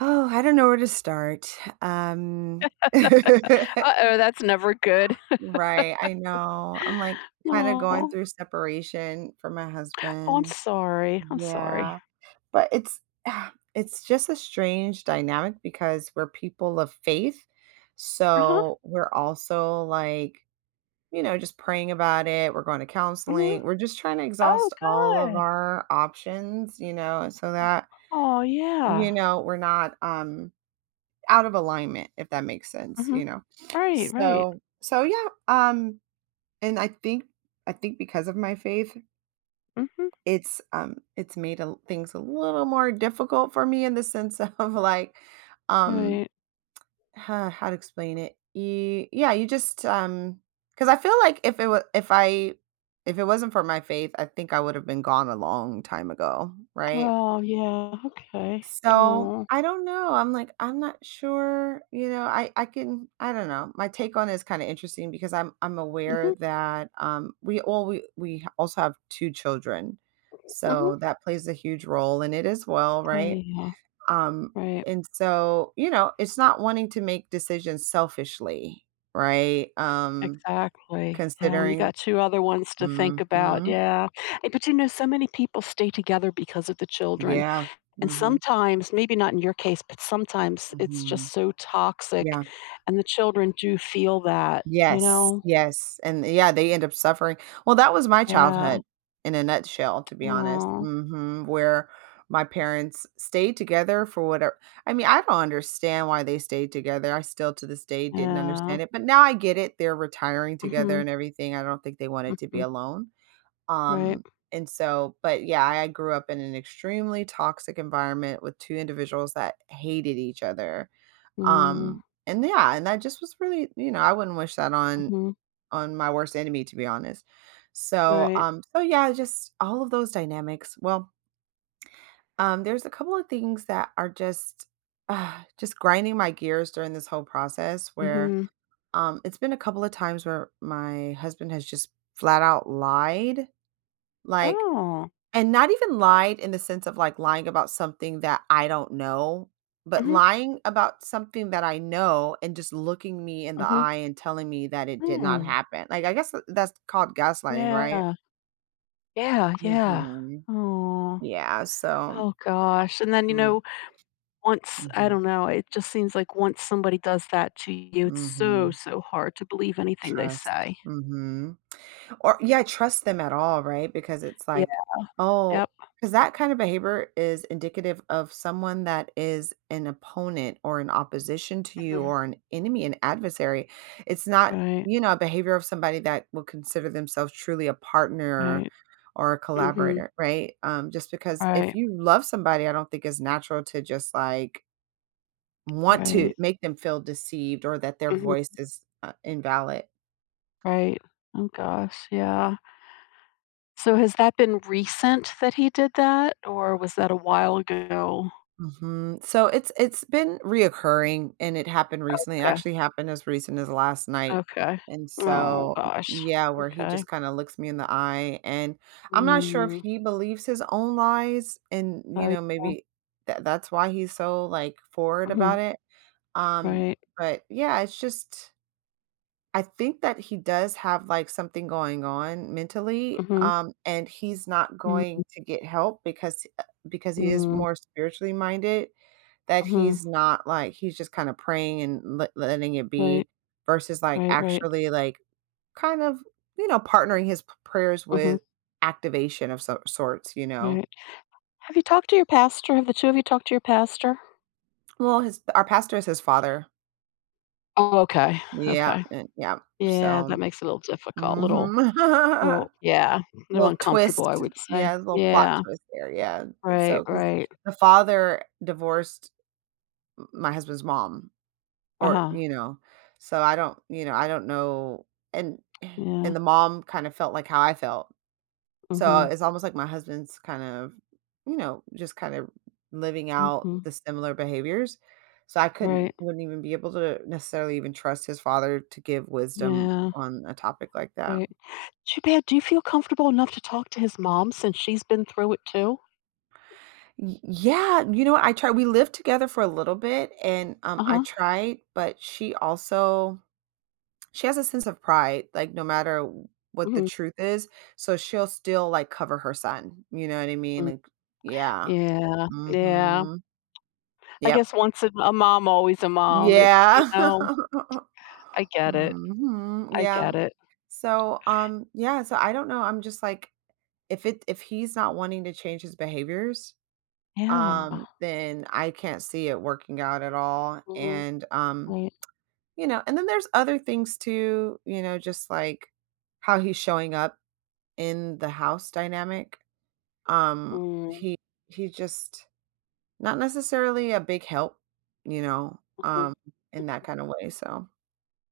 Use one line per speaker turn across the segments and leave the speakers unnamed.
Oh, I don't know where to start. Um,
Uh-oh, that's never good.
right, I know. I'm like kind of going
Oh,
through separation from my
Oh, I'm
husband.
sorry, I'm sorry.
Yeah, but it's it's just a strange dynamic because we're people of faith.
Uh-huh.
So we're also like, you know, just praying about it. We're going to
Mhm.
counseling. We're just trying to
Oh,
exhaust all of
good.
our options, you know, so that,
Oh,
you
yeah.
know, we're not out of alignment, if that makes sense, you
Mhm.
know?
Right, right.
So yeah, and I think because of my faith,
Mhm.
it's made a things a little more difficult for me in the sense of like, um,
Right.
huh, how to explain it? Y yeah, you just, because I feel like if it was, if it wasn't for my faith, I think I would have been gone a long time ago, right?
Oh, yeah, okay.
So,
Oh.
I don't know, I'm like, I'm not sure, you know, I don't know, my take on it is kinda interesting because I'm aware
Mhm,
that, we all we ha- also have 2 children,
mhm.
so that plays a huge role, in it as well,
Oh,
right?
yeah,
Um,
right.
and so, you know, it's not wanting to make decisions selfishly, right?
Exactly. Yeah, when you
Considering.
got 2 other ones to think about,
Mhm.
yeah. Eh, but, so many people stay together because of the children.
Yeah.
And
Mhm.
sometimes, maybe not in your case, but sometimes it's
Mhm.
just so toxic,
Yeah.
and the children do feel that, you
Yes,
know?
yes, and yeah, they end up suffering. Well, that was my
Yeah.
childhood in a nutshell, to be honest,
Oh.
mhm, where my parents stayed together for whatever. I mean, I don't understand why they stayed together. I still to this day didn't
Yeah.
understand it, but now I get it. They're retiring together
Mhm,
and everything. I don't think they wanted to be
mhm,
alone.
right.
Um, and so, but yeah, I grew up in an extremely toxic environment with two individuals that hated each other.
Mm,
And yeah, and that just was really, you know, I wouldn't wish that
mhm,
on my worst enemy, to be honest. So,
right.
so yeah, just all of those dynamics. Well, there's a couple of things that are uh, just grinding my gears during this whole process where
Mhm.
it's been a couple of times where my husband has just flat out lied. Like,
Oh.
and not even lied in the sense of, like, lying about something that I don't know, but
Mhm,
lying about something that I know, and just looking me in the
mhm,
eye and telling me that it did not
hmm.
happen. Like, I guess th that's called gaslighting, right?
Yeah. Yeah, yeah.
Mhm.
Oh.
Yeah, so
Oh gosh, and then, you
mm,
know, once I
mhm,
don't know, it just seems like once somebody does that to you, it's so,
mhm.
so hard to believe anything they
Trust.
say.
Mhm. Or yeah, trust them at all, right? Because it's
Yeah.
like,
Yeah.
oh, because that kind of behavior is indicative of someone that is an opponent or an opposition to you,
Mhm.
or an enemy, an adversary. It's not,
Right,
you know, a behavior of somebody that will consider themselves truly a partner
right.
or a
Mhm.
collaborator, right? Just because if
Right,
you love somebody, I don't think it's natural to just like want to
right.
make them feel deceived or that their
Mhm.
voice is invalid.
Right. Oh gosh, yeah. So has that been recent that he did that, or was that a while ago?
Mhm. So it's been reoccurring, and it happened recently. It
Okay,
actually happened as recent as last night.
okay.
And
Oh
so,
gosh,
yeah, where he
okay.
just kind of looks me in the eye, and I'm not sure if
Mm.
he believes his own lies, and you
Oh
know,
yeah.
maybe that's why he's so like forward about
Mhm.
it. Um
Right.
but yeah, it's just I think that he does have like something going on mentally,
Mhm.
and he's not
Mm.
going to get help because he is
Mm.
more spiritually minded, that
Mhm.
he's not, like he's just kinda praying and letting it
Right.
be versus, like,
Right. Right.
actually, like, kind of, you know, partnering his p prayers
Mhm.
with activation of sorts, you know?
Right. Have you talked to your pastor? Have the 2 of you talked to your pastor?
Well, his our pastor is his father.
Oh, okay.
Yeah,
Okay.
and yep,
Yeah,
so
that makes it a little difficult, little.
mhm.
Oh, yeah, they're
Little
uncomfortable, I
twist,
would say.
yeah, little plot
Yeah,
twist there, yeah. So
right,
because
right.
the father divorced my husband's mom. Or,
Uh-huh,
you know, so I don't you know, I don't know. And
yeah,
and the mom kind of felt like how I felt. So
mhm,
it's almost like my husband's kind of, you know, just kind of living out
mhm,
the similar behaviors. So I couldn't
right,
wouldn't even be able to necessarily even trust his father to give wisdom
yeah,
on a topic like that.
right. Too bad, do you feel comfortable enough to talk to his mom since she's been through it too?
Yeah, you know, what I tried, we lived together for a little bit, and I
Uh-huh,
tried, but she also. She has a sense of pride, like, no matter what the
mhm,
truth is, so she'll still, like, cover her son, you know what I mean?
mm.
Like yeah.
Yeah, yeah.
Mhm.
I
Yep.
guess once a mom, always a mom,
Yeah.
I get it,
Mhm,
I
yeah.
get it.
So, yeah, so I don't know, I'm just like, if he's not wanting to change his behaviors,
Yeah,
then I can't see it working out at all,
mhm,
and,
right.
you know, and then there's other things too, you know, just, like, how he's showing up in the house dynamic. Um,
Mm,
he he's just not necessarily a big help, you know,
mhm,
in that kind of way, so,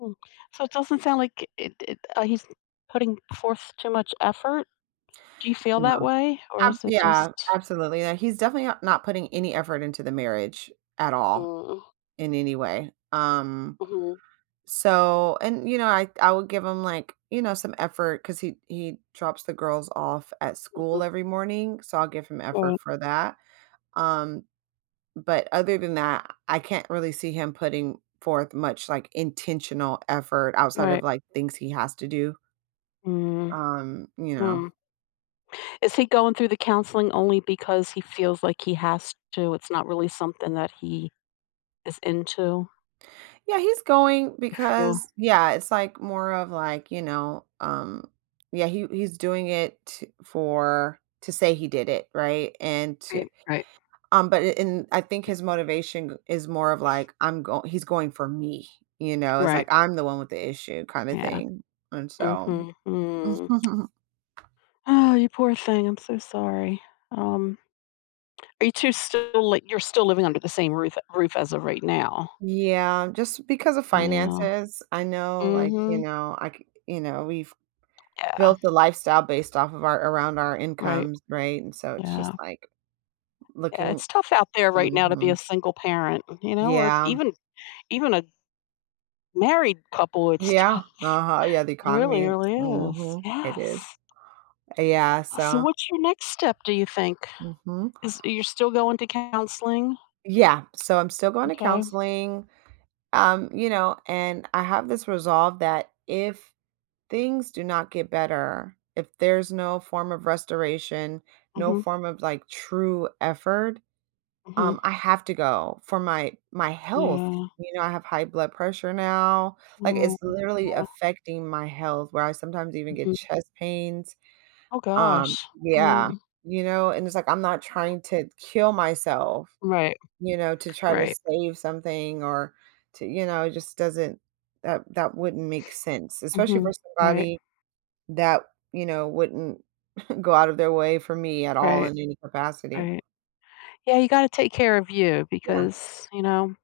mm. So it doesn't sound like he's putting forth too much effort? Do you feel that
no.
way, or
Ab
is it
yeah,
just.
absolutely, yeah, he's definitely not putting any effort into the marriage at all
Mm,
in any way.
mhm,
So and, you know, I would give him, like, you know, some effort because he drops the girls off at school
mhm,
every morning, so I'll give him
mhm.
effort for that. Um But other than that, I can't really see him putting forth much, like, intentional effort
Right,
outside of,
right.
like, things he has to do,
Mm,
you know?
mm. Is he going through the counseling only because he feels like he has to? It's not really something that he is into,
Yeah, he's going
you feel?
because yeah, it's, like, more of, like, you know, yeah, he's doing it t for to say he did it, right? And to
Right, right,
but a and I think his motivation is more of, like, I'm going. He's going for me, you know? It's like,
right.
"I'm the one with the issue," kinda
Yeah.
thing, and so
Mhm, mm. Oh, you poor thing, I'm so sorry. Um, are you 2 still like you're still living under the same roof as of right now?
Yeah, just because of
Yeah.
finances. I know, like, you
Mhm.
know, you know, we've
Yeah,
built the lifestyle based off of our around our
right,
incomes, right? And so it's just
yeah.
like
Yeah,
looking.
it's tough out there right
Hmm.
now to be a single parent, or
Yeah,
even a married couple, it's
yeah,
tough.
uh huh. Yeah, the
It really,
economy.
really is.
Mm-hmm, it is.
Yes.
Yeah,
So
so.
what's your next step, do you think?
Hmm.
Is you're still going to counseling?
Yeah, so I'm still going to
Okay.
counseling. You know, and I have this resolve that if things do not get better, if there's no form of restoration,
Mm.
no
Mhm.
form of, like, true effort.
Mm. Mhm.
I have to go for my my health.
Yeah.
You know, I have high blood pressure now. Like,
Oh,
it's literally
wow.
affecting my health where I sometimes even get
Mhm.
chest pains.
Oh gosh.
Yeah,
Mm.
you know, and it's like I'm not trying to kill myself,
Right.
you know, to try to
Right.
save something or to you know, it just doesn't that wouldn't make sense,
Mm.
especially for
Mhm. Right.
somebody that, you know, wouldn't go out of their way for me at all
Right.
in any capacity.
Right. Yeah, you got to take care of you
Yeah.
because, you know,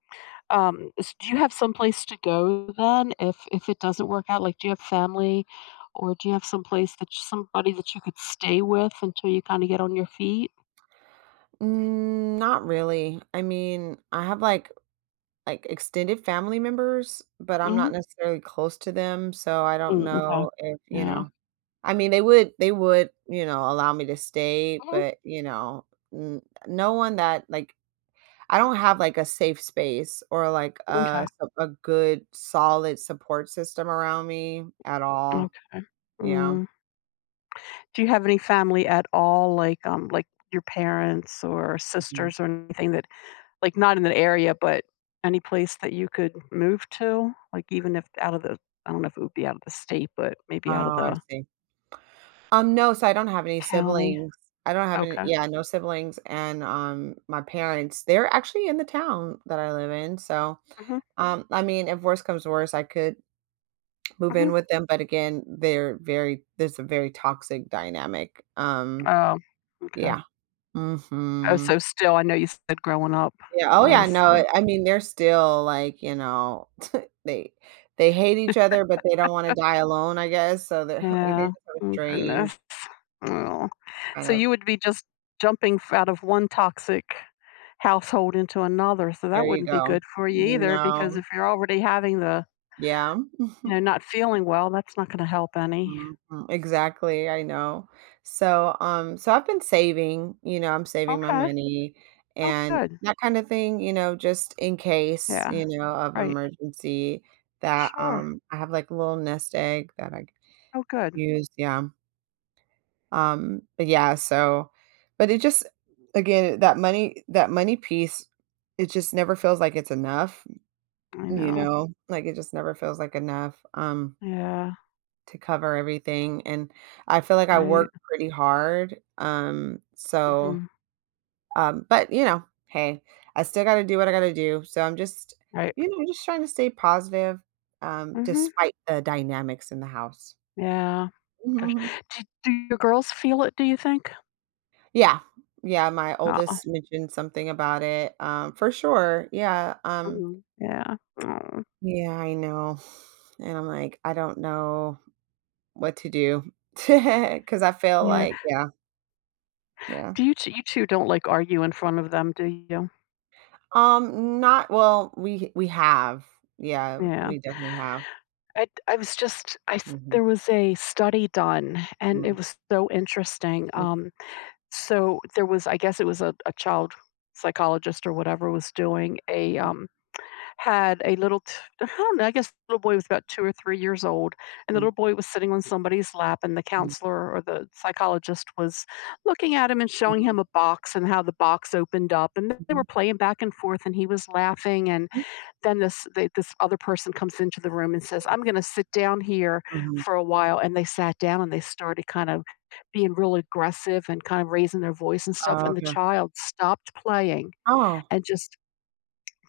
S do you have someplace to go then if it doesn't work out? Like, do you have family, or do you have someplace that somebody that you could stay with until you kinda get on your feet?
Mm, not really. I mean, I have, like extended family members, but I'm not
Mhm.
necessarily close to them, so I don't
Mm, okay.
know if, you
Yeah.
know, I mean, they would, you know, allow me to stay,
Mhm.
but, you know, n no one that, like, I don't have, like, a safe space, or, like,
Okay.
a good solid support system around me at all.
Okay.
Yeah.
Mm. Do you have any family at all, like, your parents or
Mhm.
sisters or anything that like, not in the area, but any place that you could move to? Like, even if out of the I don't know if it would be out of the state, but maybe out of
Oh, I
the
see. No, so I don't have any
county?
siblings. I don't have any
Okay.
yeah, no siblings, and, my parents, they're actually in the town that I live in, so,
Mhm.
I mean, if worse comes to worse, I could move in
Mhm.
with them, but again, they're very there's a very toxic dynamic,
Oh, okay.
yeah.
Oh,
Mhm.
so still I know you said growing up
Yeah,
it
oh, yeah,
was,
no,
so
I mean, they're still, like, you know, they they hate each other, but they don't wanna die alone, I guess, so they're like, they
yeah.
just have a
Oh,
strange
goodness. Oh.
kind
So
of.
you would be just jumping f out of one toxic household into another, so
There
that
you
wouldn't be
go.
good for you either because
No.
if you're already having the
Yeah.
you know, not feeling well, that's not gonna help any.
Mhm. Exactly, I know. So, so I've been saving, you know, I'm saving my
Okay.
money
Oh,
and
good.
that kind of thing, you know, just in case,
Yeah.
you know, of
Right.
emergency that,
Sure.
I have like a little nest egg that I could
Oh, good.
use, yeah. But yeah, so but it just again, that money piece, it just never feels like it's enough,
I
you
know.
know? Like, it just never feels like enough,
Yeah.
to cover everything, and I feel like I
Right.
work pretty hard, so,
Mhm.
but, you know, hey, I still gotta do what I gotta do, so I'm just,
Right.
you know, just trying to stay positive,
Mhm.
despite the dynamics in the house.
Yeah. Gosh.
Mhm.
Do your girls feel it, do you think?
Yeah. Yeah, my
Aw.
oldest mentioned something about it, for sure, yeah,
Mhm. Yeah. Aw.
Yeah, I know, and I'm like, "I don't know what to do because I feel
Yeah.
like Yeah, yeah.
Do you 2 You 2 don't, like, argue in front of them, do you?
Not well, we have. Yeah,
Yeah.
we definitely have.
I was just I s
Mhm,
there was a study done, and
mhm,
it was so interesting,
mhm,
so there was I guess it was a child psychologist or whatever was doing had a little t I don't know, I guess the little boy was about 2 or 3 years old, and the
mhm,
little boy was sitting on somebody's lap, and the
mhm,
counselor or the psychologist was looking at him and showing
mhm,
him a box and how the box opened up, and they were
mhm,
playing back and forth, and he was laughing, and
mhm,
then this other person comes into the room and says, "I'm gonna sit down here
mhm.
for a while," and they sat down, and they started kind of being real aggressive and kind of raising their voice and stuff, and the
Okay.
child stopped playing
Oh.
and just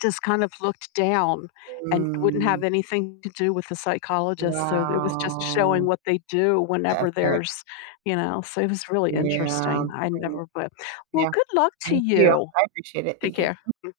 just kind of looked down and wouldn't
Mm,
have anything to do with the psychologist, so it was just showing
wow.
what they do
The
whenever
effect.
there's you know, so it was really
Yeah.
interesting. I
Mm.
never but well,
Yeah.
good luck to
Thank you.
you.
I appreciate it.
Take
Thank you.
care.